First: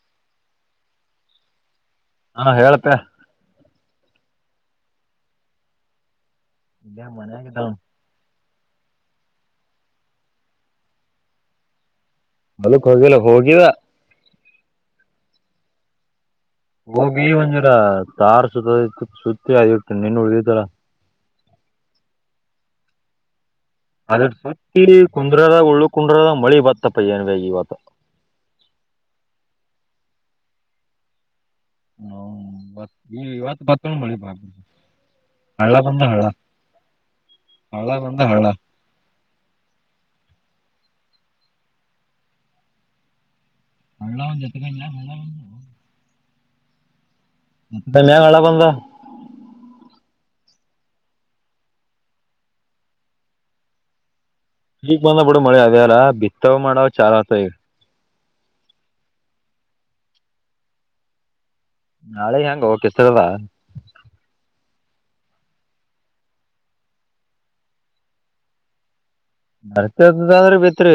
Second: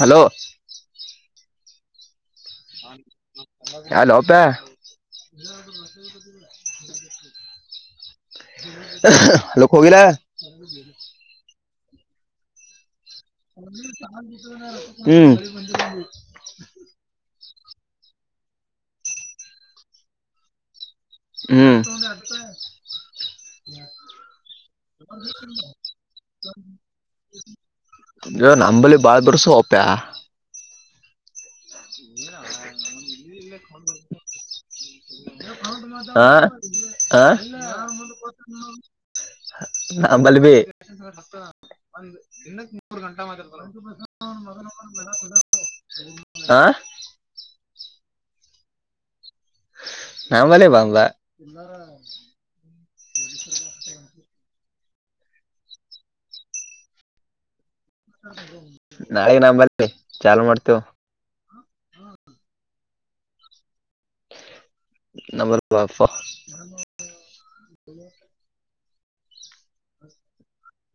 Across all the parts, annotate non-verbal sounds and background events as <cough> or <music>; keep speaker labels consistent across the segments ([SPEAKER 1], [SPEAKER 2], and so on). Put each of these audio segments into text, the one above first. [SPEAKER 1] hello
[SPEAKER 2] ಹಾ ಹೇಳಪ್ಪ
[SPEAKER 1] hello ಪೆ
[SPEAKER 2] ಇಲ್ಲ ಮನೆಗಿದ್ದ
[SPEAKER 1] ಲಕೋೋಗಿಲ್ಲ
[SPEAKER 2] ಮಲಕ್ ಹೋಗಿಲ್ಲ ಹೋಗಿದ
[SPEAKER 1] ಹ್ಮ್
[SPEAKER 2] ಈ ತಾರ್ ಸುತ್ತತ್ತು ಸುತ್ತಿ ಆಯಟ್ಟು ನಿನ್ ಉಳಿದಿದಾರ
[SPEAKER 1] ಹ್ಮ್
[SPEAKER 2] ಅದ್ರ ಸುತ್ತಿ ಕುಂದ್ರದಾಗ ಉಳ್ಳು ಕುಂಡ್ರದಾಗ ಮಳಿ ಬತ್ತಪ್ಪಯ್ಯನ್ವ ಇವತ್ತು
[SPEAKER 1] ನೀ ನಂಬಲ್ಲಿ ಬಾಳ ಬರು ಸ ಒಪ್ಯಾ
[SPEAKER 2] ಇವತ್ ಈ ಇವತ್ ಬತ್ತ ಮಳಿ ಬಾ ಹಳ್ಳ ಬಂದ
[SPEAKER 1] <unintelligible>
[SPEAKER 2] ಹಳ್ಳ
[SPEAKER 1] ಆಾ ಆ
[SPEAKER 2] ಹಳ್ಳ ಬಂದ ಹಳ್ಳ
[SPEAKER 1] ನಂಬಬ ಮೂ ಗಂಟ
[SPEAKER 2] ಹಳ್ಳ ಒಂದ್ ಜೊತೆಗೆ ಮ್ಯಾಗ
[SPEAKER 1] ಆಾ
[SPEAKER 2] ಮ್ಯಾ ಹಳಾ ಬಂದ
[SPEAKER 1] ನಾಂಗಲೆ ಬಂಗ
[SPEAKER 2] ಈಗ್ ಬಂದ ಬಿಡು ಮಳಿ ಅದದೆ ಅಲ್ಲ ಬಿತ್ತವ್ ಮಾಡವ ಚಾ ಆತ ಈ
[SPEAKER 1] ನಾಳೆ ನರಿ ಚಾ ಮಾಡ್ತೇವ
[SPEAKER 2] ನಾಳೆ ಹೆಂಗ ಹೋಗಕ್ತರಲ್ಲ
[SPEAKER 1] ನಂಬರ್ಪ
[SPEAKER 2] ನರ್ತತದಂದ್ರೆ ಬಿತ್ರಿ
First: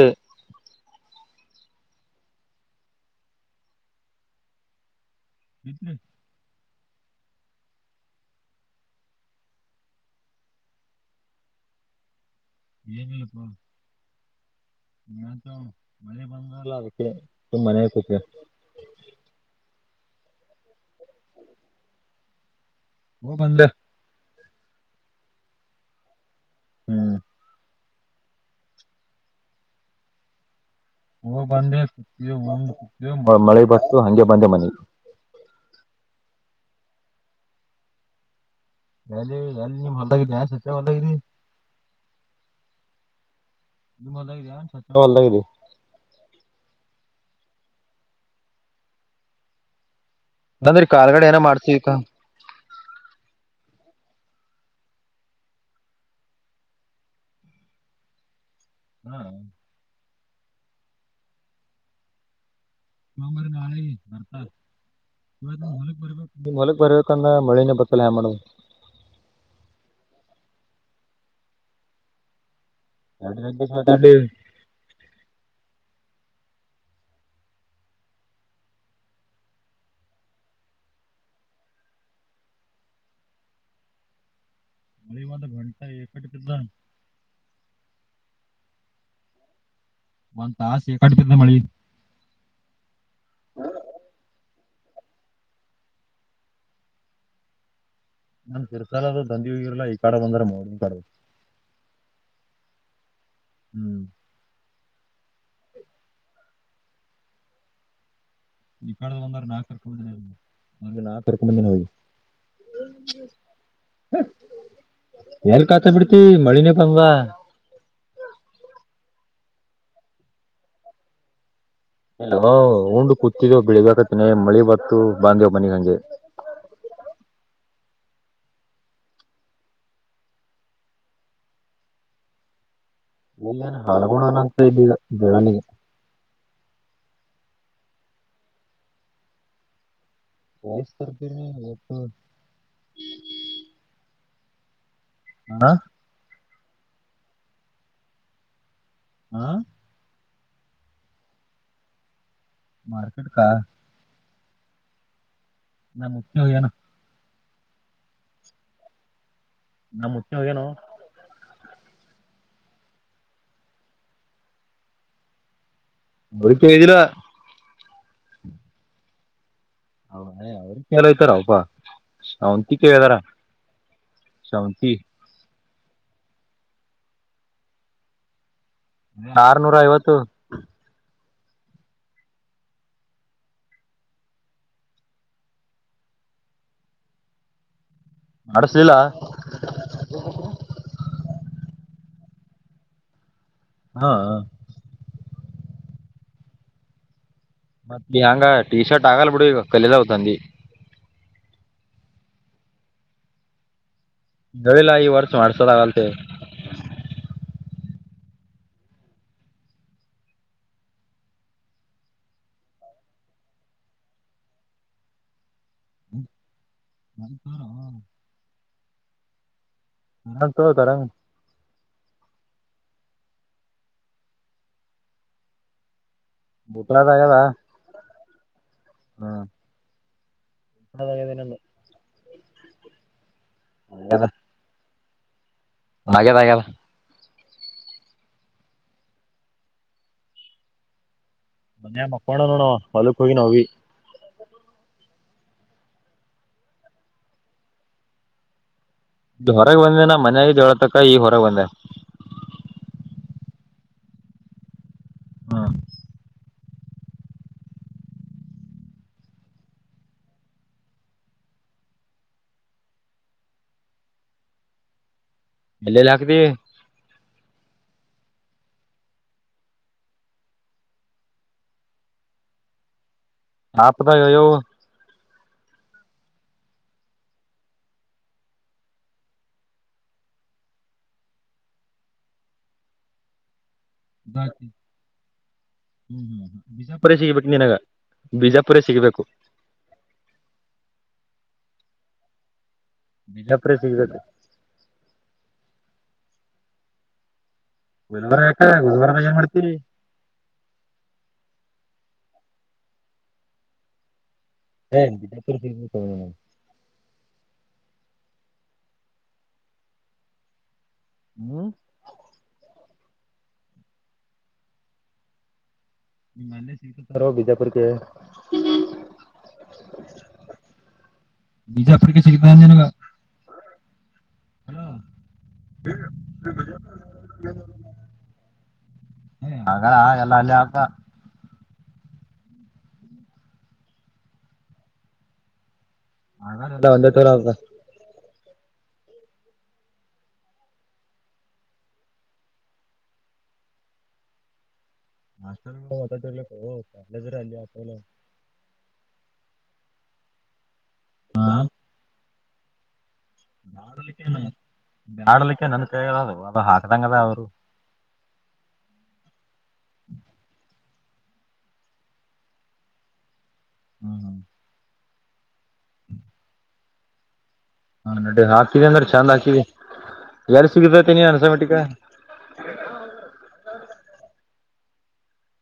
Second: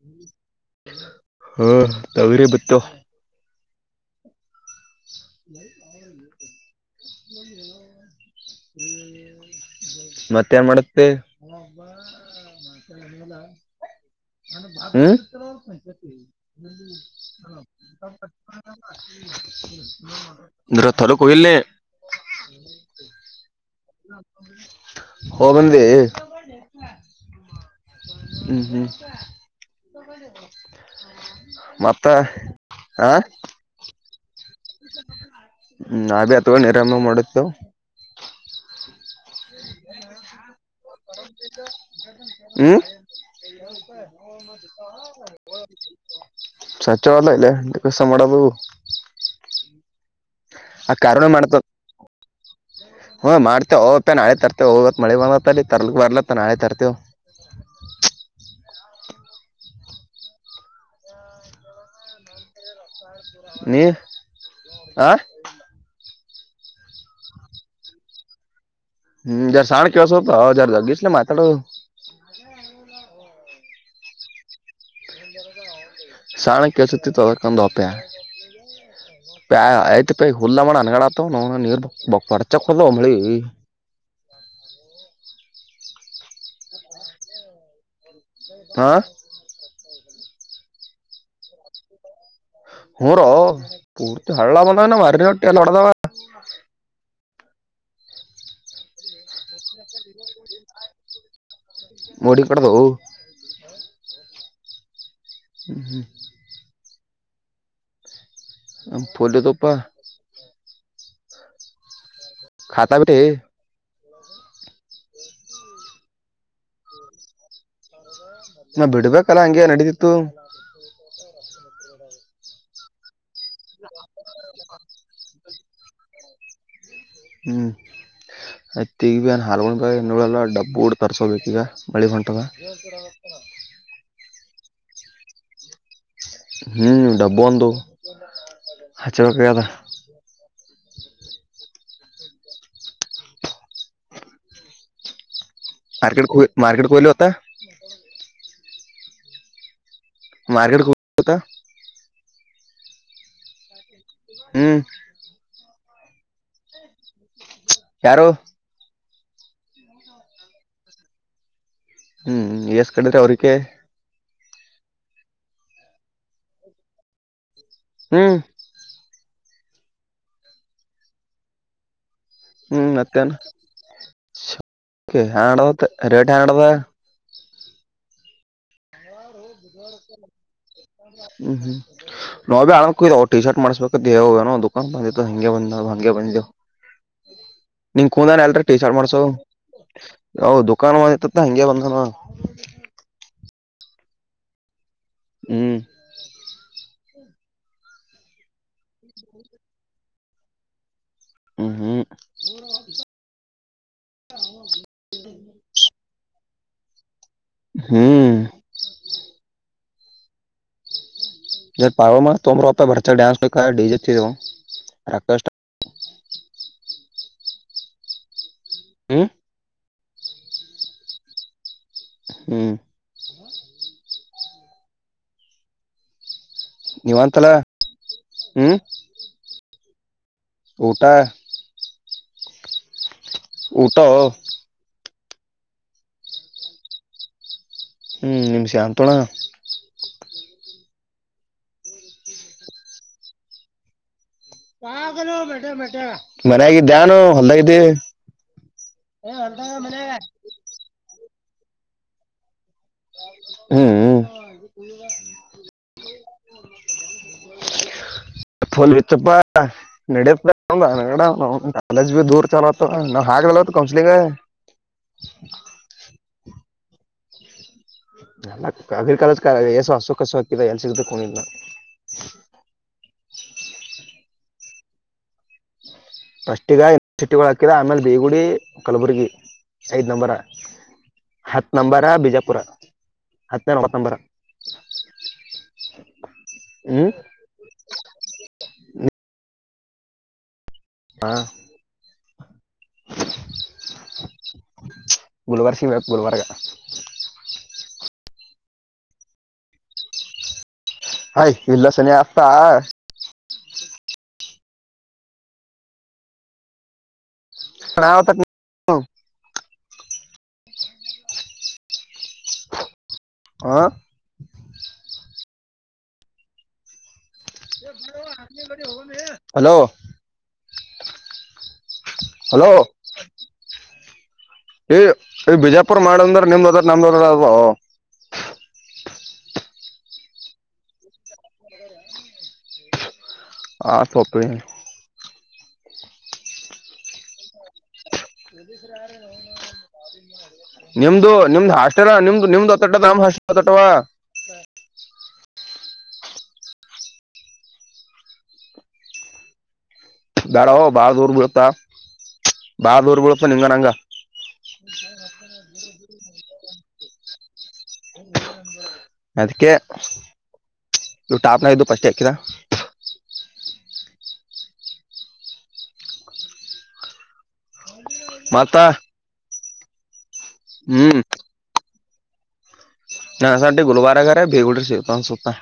[SPEAKER 1] ಹಾ ತಾವರಿ ಬತ <unintelligible> ಮತ್ತೆ ಮಾಡಡಕ್ಕೆ
[SPEAKER 2] ಏನುಪ್ಪ
[SPEAKER 1] <unintelligible> ರ
[SPEAKER 2] ಮಳೆ ಬಂದಲ್ಲ ಅದಕ್ಕೆ ಮನೆ ಕೂತ
[SPEAKER 1] ರಥರು ಕಹಲ
[SPEAKER 2] ಬಂದ
[SPEAKER 1] ಹ ಬಂದಿ
[SPEAKER 2] ಹ್ಮ್
[SPEAKER 1] ಹ್ಮ್ ಹ್ಮ್
[SPEAKER 2] ಹ ಬಂದೆ
[SPEAKER 1] ಮತ್ತ ಆ
[SPEAKER 2] ಮಳೆ ಬಟ್ಟು ಹಗೆ ಬಂದೆ ಮನೆಿ
[SPEAKER 1] ಹ್ಮ್ ಆ ಬಿಿ ಅಥವಾವ ನಿರಾಮ ನ ಮಾಡದು ತ
[SPEAKER 2] ಗ ಗ ನೀ ಭಲಲಿ ಯ ಸವ ಭಲ
[SPEAKER 1] ಹ
[SPEAKER 2] ನಿಮ್ ಹೊಲ್ದಾಗಿದ ಏನ್ ಸ್ವಚ್ಛ ಹೊಲ್ದಾಗಿದಿ
[SPEAKER 1] ಸಾಚೋಲ್ಲ ಇಲ್ಲ ಸಾಬಡ ಬು
[SPEAKER 2] ನಂದ್ರ ಕಾಲುಗಡೆ ಏನ ಮಾಡ್ತವಿಿಕ
[SPEAKER 1] ಹ್ಮ್ ಮಾಡ್ತೇವ ನಾಳೆ ತರ್ತೆೇವ ಹೋಗತ್ ಮಳೆ ಬ ತರ್ ಬರ್ಲತ್ತ ನಾಳೆ ತರ್ತೆೇವ <inaudible>
[SPEAKER 2] ಹ್ಮ್ ಸೋಮಂಬಾರಿ
[SPEAKER 1] ನೀ
[SPEAKER 2] ನಾಳೆ ಬರ್ತಾ
[SPEAKER 1] ಆ
[SPEAKER 2] ಇವ ಹೊಲಕ್ ಬರ್ಬೇಕು ನಿಮ್ ಹೊಲಗ್ ಬರ್ಬೇಕಂದ್ರೆ ಮಳಿನ ಬತ್ತಲ್ಲ ಹ ಮಾಡದು
[SPEAKER 1] ಹ್ಮ್ ಜಾರ ಶಾಣ ಕವಸೊಪ ಹ ಜಾರ ಜಗಿಿಸ ಮಾತಾಡ
[SPEAKER 2] ಎೋ <inaudible>
[SPEAKER 1] ಸಣ್ಣ ಕೆಸತಿ ತಲ್ಲಕಂದುಪೇ ಪ ಐ್ತ <unintelligible> ಪೈ ಹುಲ್ಲ ಮಾಡ ಅನಗಡತ ನೀರ್ ಬ ಬರ್ಚಕ್ ಹಲ್ಲ ಒಮ್ಮಳಿ
[SPEAKER 2] ಮಳಿ ಒಂದು ಗಂಟ ಎಕಟ್ಟಿದ್ದ <unintelligible>
[SPEAKER 1] ಹಾ
[SPEAKER 2] ಒಂದ್ ತಾಸ ಕಡ್ತಿಂದ ಮಳಿ
[SPEAKER 1] ಹ್ಞ ರೋ ಪೂರ್ತಿ ಹಳ್ಳಲ ಬಂದ ಮಾರಿನ ಹೊಟ್ಟಿ ಲಡದಾವ <unintelligible>
[SPEAKER 2] ನಮ ತಿರ್ಸಾಲ ಅದು ದಂ <unintelligible> ಇಲ್ಲ ಈ ಕಾಡ ಬಂದ್ರೆ ಮೋಡಿ ಕಾಡ
[SPEAKER 1] ಮಡ ಕೊಡದ
[SPEAKER 2] ಹ್ಮ್
[SPEAKER 1] ಹ್ಮ್ ಹ್ಮ್
[SPEAKER 2] ಈ ಕಾಲದಲ್ಲಿ ಬಂದ್ರ
[SPEAKER 1] ಪೋಲಿದಪ್ಪ
[SPEAKER 2] ನಾಕರ್ಕಿನ ನಾತ್ರಕೊಂಡಂದಿನೋಗಿ <unintelligible>
[SPEAKER 1] ಾತಾ ಬಿಿಟ್ಟ <unintelligible>
[SPEAKER 2] ಎಲ್ ಕಾತಾ ಬಿಡ್ತಿ ಮಳಿನ ಕಂಗ
[SPEAKER 1] ನ ಬಿಡ್ಬೇಕಲ್ಲ ಹಂಗೆ ನಡೀತಿತ್ತು
[SPEAKER 2] ಉಂಡು ಕೂತಿದ್ದ ಬೆಳಿಬೇಕತ್ತಿನನೆ ಮಳಿ ಬತ್ತು ಬಾಂದಿ ಮನೆಮ ಹಂಜೆ
[SPEAKER 1] ಹ್ಮ್ ಯ್ತ್ ಈಗ ಭ ಅನ್ ಹಲ್ಗೊಂಡ್ ಬೋಡಲ್ಲ ಡಬ್ಬ ಊಡ್ ತರ್ಸೋಬೇಕ ಈಗ ಮಳಿ ಹೊಂಟದ
[SPEAKER 2] ಇಲ್ಲ ಏನ್ ಹಾಳ್ಕೋನ ಅಂತ ಇಲ್ಲಿ ಈಗ ಬೆಳನಿಗೆ
[SPEAKER 1] ಹ್ಮಡಾಬ್ಬಂದಂದು ಹಚೆೇಕ
[SPEAKER 2] ವಸ್ ತರ್
[SPEAKER 1] ಮಾರ್ಕೆಟ್ ಮಾರ್ಕೆಟ್ ಕೊಲ ಅತ್ತ
[SPEAKER 2] ಹ
[SPEAKER 1] ಮಾರ್ಕೆಟ್ ಕತ
[SPEAKER 2] ಮಾರ್ಕೆಟ್ ಕ
[SPEAKER 1] ಹ್ಮ್
[SPEAKER 2] ನಾ ಮು ಹಯಾನ
[SPEAKER 1] ಯಾರು
[SPEAKER 2] ನಮ್ಮ ಮುಟ್ಟಿನಿ ಹೋಗೇನು
[SPEAKER 1] ಹ್ಮ್ ಎಸ್ ಕಡೆರೆ ಅವ್ರಕ
[SPEAKER 2] ಮೂ ಕೆೇಜಿಲ
[SPEAKER 1] ಹ್ಮ್
[SPEAKER 2] ಹ ಅವಲ್ಲ ಯತ ರಾವಪಾ
[SPEAKER 1] ಹ್ಮ್ ಮತ್ತ
[SPEAKER 2] ಶಾವಂತಿ
[SPEAKER 1] ರೇಟ್ ಹಡದ
[SPEAKER 2] ಆರ್ನೂರ ಐವತ್ತು
[SPEAKER 1] ಹ್ಮ್ ಹ್ಮ್ ನೋ ಭ ಆವು ಟಿ ಶರ್ಟ್ ಮಾಡ್ಸ್ಬೇಕೇವುಏನೋ ದುಕಾನ್ ಬಂದ ಹಂಗೆ ಬಂದಾವ್ ಹಂಗೆ ಬಂದವು ಹ್ಮ ನಿನ್ ಕೂಂದಾನ ಎಲ್ ಟೀ
[SPEAKER 2] ಮಾಡಸ್ಲಿಲ್ಲ
[SPEAKER 1] ಶಾರ್ ಮಾಡ್ಸೋ ಅ ದುಕಾ ಬಂದಿತ್ತತ್ತ ಹಂಗಗೆ ಬಂದನು
[SPEAKER 2] ಹಾ
[SPEAKER 1] ಹ್ಮ್
[SPEAKER 2] ಮತ್ತ ಹೆಂಗ ಟೀ ಶರ್ಟ್ ಆಗಲ್ ಬಿಡಿ ಕಲದಾವತಂದಿ
[SPEAKER 1] ಹ್ಮ್ ಹ್ಮ್
[SPEAKER 2] ಬೆಳಿಲ್ಲ ಈ ವರ್ಷ ಮಾಡ್ಸದಾಗಲ್ತೆ
[SPEAKER 1] ಹ್ಮ್ ಜ ಪಾವ ಅಮರ ಭರ್ತ ನ್ಸ್ ಡಿಜೆಕ್ ರಕಷ್ಟ
[SPEAKER 2] ಬಪಾರ <inaudible>
[SPEAKER 1] ಹ್ಮ
[SPEAKER 2] ನಾ ತೋತರಂಗ
[SPEAKER 1] ಹ್ಮ್
[SPEAKER 2] ಬೂತಲದಗಾವ
[SPEAKER 1] ಹ್ಮ
[SPEAKER 2] ಹ್ಮ
[SPEAKER 1] ಊಟ
[SPEAKER 2] ಅದೆ ಅದೇ ನ
[SPEAKER 1] ಊಟ
[SPEAKER 2] ಆಗಿದೆ ಆಗಿದೆ
[SPEAKER 1] ಹ್ಮನಿಮ್ ಶಂತೋಣ
[SPEAKER 2] ಮನ್ಯ ಮಕ್ಕೊಂಡ ನೋ ಹೊಲಕ್ ಹೋಗಿ ನಿ
[SPEAKER 1] ಮನಯಾಗಿದ್ದೆನು ಹೊಲ್ದಾಗಿದ್ದ
[SPEAKER 2] ಹೊರಗೆ ಬಂದೇನ ಮನೆಯ ಜೊಳತಕ ಈ ಹೊರಗೆ ಬಂದ
[SPEAKER 1] ಹ್ಮ್
[SPEAKER 2] ಹಾ
[SPEAKER 1] <inaudible> ಲ್ ಇತ್ತಪ್ಪ ನಡತ ನಾಲಜ್ ಬಿ ದೂರ್ ಚಲೋತ್ ನಾವ್ ಹಾಗ ಕೌಂಸಲ್ಂಗ
[SPEAKER 2] ಎಲ್ಲೆಲ್ಲಿ ಹಾಕ್ದ
[SPEAKER 1] ಎಲ್ಲ ಅಗ್ರಿಕಾಲ ಎಸು ಹಸು ಕಸು ಹಾಕಿದ ಎಲ್ ಸಿಗದ ಕಿದ್ನ <inaudible>
[SPEAKER 2] ಹಾ ಪತ
[SPEAKER 1] ಹ್ಮ ಫಸ್ಟ್ ಈಗನರ್ಸಿಟಿಗಳು ಹಾಕಿದ ಆಮೇಲೆ ಬೇಗುಡಿ ಕಲಬುರ್ಗಿ ಐದ್ ನಂಬರ್ ಹತ್ ನಂಬರ್ ಬಿಜಾಪುರ ಹತ್ತು
[SPEAKER 2] ಬಾಕಿ ಹ್ಮ ಹ್ಮ
[SPEAKER 1] ಹ್ಮ್
[SPEAKER 2] ಬಿಜಾಪುರ ಸಿಗ್ಬೇಕು ನಿನಗ ಬಿಜಾಪುರ ಸಿಗ್ಬೇಕು
[SPEAKER 1] ಹಾ
[SPEAKER 2] ನಿಲ್ಲಪ್ರ ಸಿಗದು
[SPEAKER 1] ಗರವಾರಗಾಗ
[SPEAKER 2] ಹ ಗುಧವಾರ ಏನ್ ಮಾಡ್ತಿ
[SPEAKER 1] ಹಯ್ ಇಲ್ಲಾಸನ ಆತಾ
[SPEAKER 2] ಹ ಬಿಜಾಪು
[SPEAKER 1] ಕಾವ ತ
[SPEAKER 2] ಹ್ಮ
[SPEAKER 1] ಆ
[SPEAKER 2] ನಿಮ್ಮ್ ಮನೆೆ ಸಿತ
[SPEAKER 1] ಹಲೋ
[SPEAKER 2] ನಿಜ ಆಫ್ರಿಕ ಚತನ
[SPEAKER 1] ಈ ಬಿಜಾಪುರ್ ಮಾಡಂದ್ರ ನಿಮ್ದ ಅದ್ರ ನಮ್ದದ್ರ ಅ <inaudible>
[SPEAKER 2] ಹಾಗ ಎಲ್ಲ ಅಲ್ಲಿ ಆಕ <unintelligible>
[SPEAKER 1] ಹಾ ಸೊಪ <unintelligible>
[SPEAKER 2] ಹಲ್ಲ ಒಂದೇ ತೋರ ಆದ <inaudible>
[SPEAKER 1] ನಿಮ್ದು ನಿಮ್ದು ಹಾಷ್ಟರ ನಿಮ್ದು ನಿಮ್ದು ಅತ್ತಟ್ಟಾಮ್ <inaudible> ತೊಟವಾ <inaudible>
[SPEAKER 2] ಮಾಸ್ಟ ಹೊತಲ್ಲ ಕಲರ ಅಲ್ಲಿ ಆತಲ್ಲ <inaudible>
[SPEAKER 1] ಗಾಡ ಬಾರ ದರ್ ಬಿಳುತ್ತಾ ಬಾರ ದೂರ್ಬ <inaudible>
[SPEAKER 2] ಮಾಡಾಡಲಿಕ್ಕೆ ಮಾಡಾಡಲಿಕ್ಕೆ ನನಸ <inaudible> ದು ಅದು ಹಾಕ್ದಂಗದ ಅವರು <inaudible>
[SPEAKER 1] ಅದಕ್ಕೆ ಇವು ಟಾಪ್ನಾಗಿದ್ದು ಪಸ್ಟ್ ಹಾಕಿದ <inaudible>
[SPEAKER 2] ಹ್ಮ್ ಹ್ಮ <unintelligible> ಹ್ಮ <inaudible> ಹಾ ನಡಡಿ
[SPEAKER 1] ಮತ್ತ
[SPEAKER 2] ಹಾಕಿದೆ ಅಂದ್ರೆ ಚೆಂದ್ ಹಾಕಿದಿ ಎಾರಿ
[SPEAKER 1] ಹ್ಮ್
[SPEAKER 2] ಸಿಗತತನಿ ಅನ್ಸಮಟಿಕ <inaudible> ಹ <inaudible>
[SPEAKER 1] ಹ ಸ ಗುರುವಬಾರಾಘರ ಭೇಗುಡಿ ಶೇಪ ಸವತ <inaudible>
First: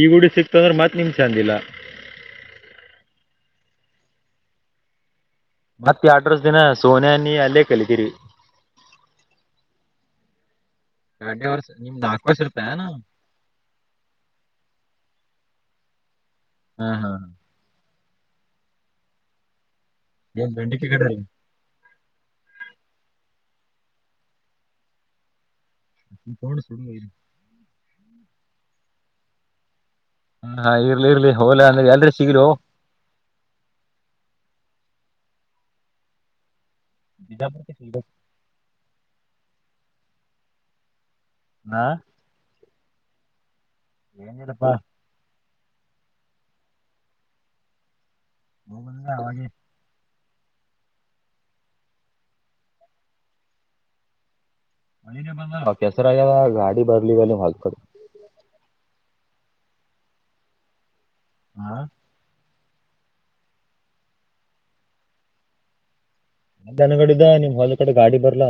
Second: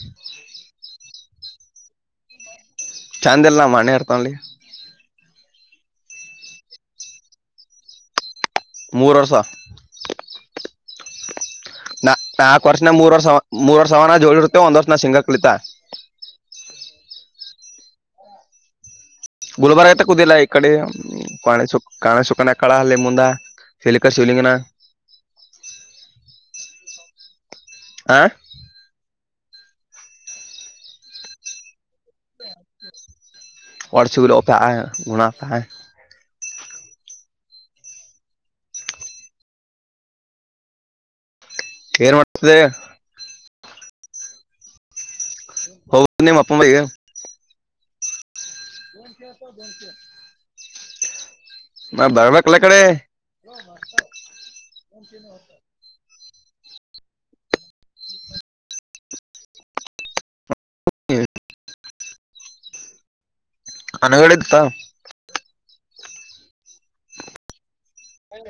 [SPEAKER 2] ಈ ಗುಡಿ ಸಿಕ್ತ ಅಂದ್ರೆ ಮತ್ ನಿಮ್ ಚೆಂದಿಲ್ಲ <inaudible>
[SPEAKER 1] ಚಾಂದ ಎಲ್ಲ ಮನ ಇರ್ತನ್ಲ್ಲ <inaudible>
[SPEAKER 2] ಮತ್ತೆ ಅಡ್ರಸ್ ದಿನ ಸೋನಿಯ ನೀಿ ಅಲ್ಲೇ ಕಲಿತೀರಿ <inaudible>
[SPEAKER 1] ಮೂರು ವರ್ಷ <inaudible>
[SPEAKER 2] ಅರ್ಷ <inaudible>
[SPEAKER 1] ನಾ ನಾಕಕ್ ವರ್ಷನ ಮೂರ್ವರ್ಷ ಮೂರ್ವರ್ ಸಾವ ಜೋಡಿ ಇರ್ತೇ ಒಂದ್ ವರ್ಷ ಸಿಂಗ ಕಲಿತಾ <inaudible>
[SPEAKER 2] ಹ್ಮ್ ಹಾ್ ಹಾ <unintelligible>
[SPEAKER 1] ಗುಲ್ಬಾರಯ ಕುೂುದಲ್ಲ
[SPEAKER 2] ಏನ್
[SPEAKER 1] ಇಕಡೆ
[SPEAKER 2] ಬೆಂಡಿಕೆ ಕಡೆ
[SPEAKER 1] ಪಾಣ ಚು <inaudible> ಕಾಣ ಶುಕನ ಕಳ ಅಲ್ಲಿ ಮುಂದ ಶಲಕ ಶಿವಲಿಂಗನ <inaudible>
[SPEAKER 2] ಕೋಡ್ ಶುರುರಿ <inaudible>
[SPEAKER 1] ಆ <inaudible>
[SPEAKER 2] ಹ್ಮ ಹಾ ಇರ್ಲಿ ಇರ್ಲಿ ಹೋಲಾ ಅಂದ್ರೆ ಎಲ್ ಸಿಗರು <inaudible>
[SPEAKER 1] ಒ ಚಿಕರಪ್ಪ ಗಣತ <inaudible>
[SPEAKER 2] ಬಿಜಾ ಬಕ್ಕೆ ಸಗ <inaudible> ನಾ
[SPEAKER 1] ಏನ್ ಮಾಡ್ತಿದೆ <inaudible>
[SPEAKER 2] ಏಂಗಡಪ್ಪಾ <inaudible>
[SPEAKER 1] ಹೌ ನೀ ಮಾಪ ಬೈಗೆ <inaudible> ನ್
[SPEAKER 2] ಹೋಗಂದ್ರ
[SPEAKER 1] ಶೆಪ್ಪ
[SPEAKER 2] ಅವಾಗೆ
[SPEAKER 1] ನ್ಶೆ <inaudible> ನಾ ಬರ್ಬೇಕಕ್ಲ್ಲ ಕಡೆ <inaudible>
[SPEAKER 2] ಕೆಸರಲ್ಲ ಗಾಡಿ ಬರ್ಲಿ ಅ ಹೊಲ್ ಕ <unintelligible> ಹಾ
[SPEAKER 1] ಅನಗಡೆತ್ತ <inaudible>
[SPEAKER 2] ನ ಅನಗಡಿದ್ದ ನಿವ್ ಹೊಲ <inaudible> ಬರ್ಲಾ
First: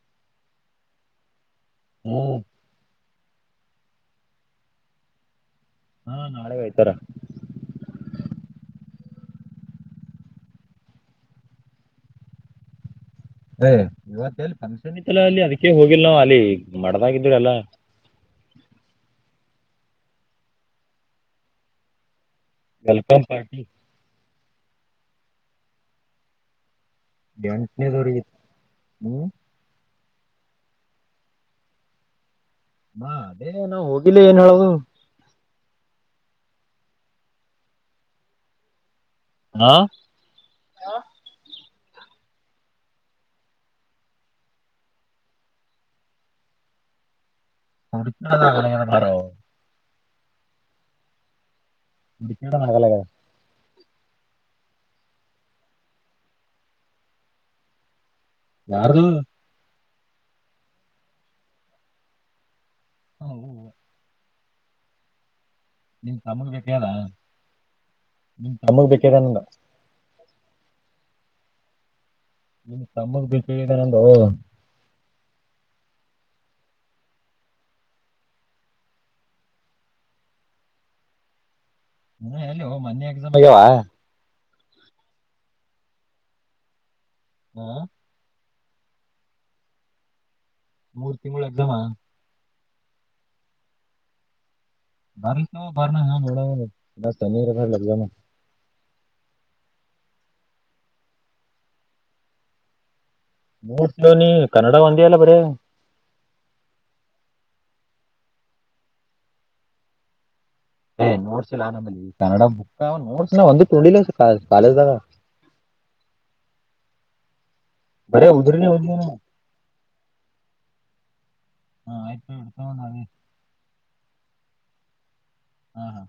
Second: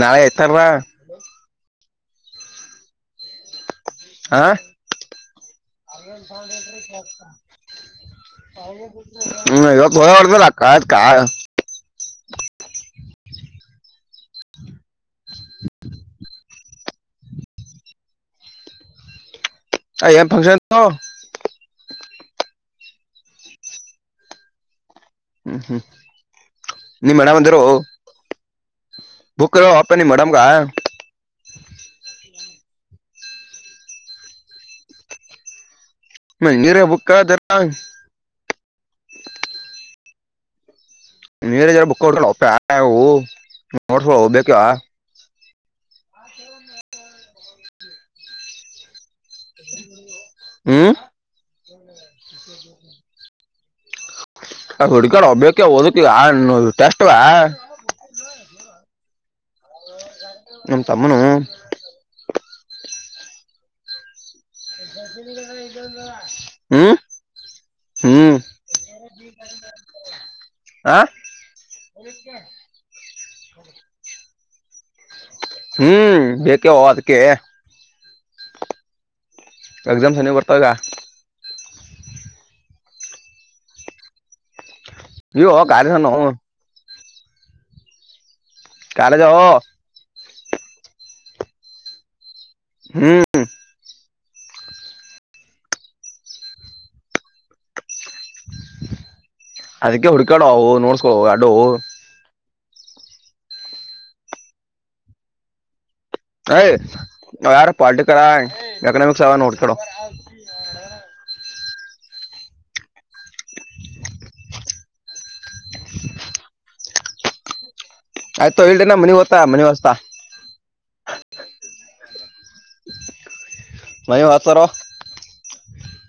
[SPEAKER 1] ನಾಳೆ ಎತಾರವಾ <inaudible>
[SPEAKER 2] ಹ್ಮ್ <inaudible>
[SPEAKER 1] ಆ <inaudible> ಅ <inaudible>
[SPEAKER 2] ಹಾ ನಾಳೆ ಆಯ್ತಾರ
[SPEAKER 1] ಹ್ಮಗ ಪ ಒಬೇಕಕ್ಕತ್ ಕ <inaudible>
[SPEAKER 2] ಇವಫಕ್ಷನ್ ಇತ್ತ ಅಲ್ಲಿ ಅದಕ್ಕೆ ಹೋಗಿಲ್ ನಾವ್ ಅಲ್ಲಿ <inaudible> ಮಾಡಡದಾಗಿದ್ದೀರಲ್ಲ <inaudible>
[SPEAKER 1] ಅನ್ ಫಂಕ್ಷನ್ <inaudible>
[SPEAKER 2] ವೆಲ್ಕಮ ಪಾರ್ಟಿ <inaudible>
[SPEAKER 1] ಹ್ಮ್ ಹ್ಮ್ <inaudible> ಅಂದಿರು
[SPEAKER 2] ಎಂಟನೇದಗತ್ತು <inaudible>
[SPEAKER 1] ಬುಕ್ ಒೆ ನೀ ಮಡಾಮ ಕ <inaudible>
[SPEAKER 2] ಹಾ ಅದೇ ನಾವ್ ಹೋಗಿಲ್ಲ ಏನ್ ಹೇಳದು <inaudible>
[SPEAKER 1] ಮ ನೀರ ಬುಕ್ಕಾದರಾ
[SPEAKER 2] ಹಾ
[SPEAKER 1] ನೀರರ ಬುಕ್ ಒಪ್ಪ್ಯವು ನೀ ನೋಡ್ಸ್ ಹೋಗ್ಬೇಕ
[SPEAKER 2] ಹ ಬರ
[SPEAKER 1] ಹ್ಮ ಹುಡ್ಗ ಒಬ್ಬಕ್ಕೆ ಓದಕ ಇ ಟೆಸ್ಟ್ವಾ
[SPEAKER 2] ಕಾರಣ
[SPEAKER 1] ನಮ ತಮ್ಮನುೂ
[SPEAKER 2] ಹ
[SPEAKER 1] ಬಲೆ
[SPEAKER 2] ನಿನ್ ತಮಳ್ ಬೇಕದ
[SPEAKER 1] ಹ್ಮ್
[SPEAKER 2] ನಿನ್ ತಮಳ್ ಬೇಕಿದೆ
[SPEAKER 1] ಹಾ
[SPEAKER 2] ನಿನ್ ತಮ್ಮಗ್ ಬಿದ ನಂದು
[SPEAKER 1] ಹ್ಮ್ ಬೇಕಾವ ಅದಕ್ಕೆ ಎಕ್ಸಾಮ್ಸ್ನಿ ಬರ್ತಾಗ
[SPEAKER 2] ನ ಎಲ್ಲಿ ಮನ್ನ ಎಸ
[SPEAKER 1] ನೀ ಕಾರ ನ
[SPEAKER 2] ಹಾ
[SPEAKER 1] ಕಾಲಜವ
[SPEAKER 2] ಮೂರ್ತಿ ಮೂಳದಮ
[SPEAKER 1] ಹ್ಮ್
[SPEAKER 2] ಬಾರ ನ ಬಾರ ನ ಹಾ ನಡಾವ ಎಲ್ಲ ತನರ್ದ ಲಗಾನ
[SPEAKER 1] ಅದಕ್ಕೆ ಹುಡ್ಕಾಡು ಅವು ನೋಡ್ಸ್ಕೊ ಎಡು
[SPEAKER 2] ನೋಡ್ತವ ನೀ ಕನ್ನಡ ಒಂದಿಲ್ಲ ಬರ
[SPEAKER 1] ಹ್ ಯಾರ ಪಾಲಟಿಕಲ್ ಎಕನಮಕ್ಸ್ ಅವು ಎನ ಹುಡುಕ್ಯಡು
[SPEAKER 2] ಏ್ ನೋಡ್ಸಿಲ್ಲಾ ನಲ್ಲಿ ಕನ್ನಡ ಬುಕ್ ನೋಡ್ಸಿನ ಒಂದ ನೋಲ್ಲ ಕಾಲೇಜ್ದಾಗ
[SPEAKER 1] <unintelligible>
[SPEAKER 2] ಬರೇ
[SPEAKER 1] ಆಯ್ತ
[SPEAKER 2] ಉದ್ರಿನೇ
[SPEAKER 1] ಇಲ್ರಿನ
[SPEAKER 2] ಓದಿದೆ ನಾ
[SPEAKER 1] ಮನಿ ಓ್ತ ಮನಿ ಹಸ್ತಾ
[SPEAKER 2] ಹಾ ಆಯ್ತು ನಾವೇ
[SPEAKER 1] ಮನಿಯ ಹತರ
[SPEAKER 2] ಹಾ ಹಾ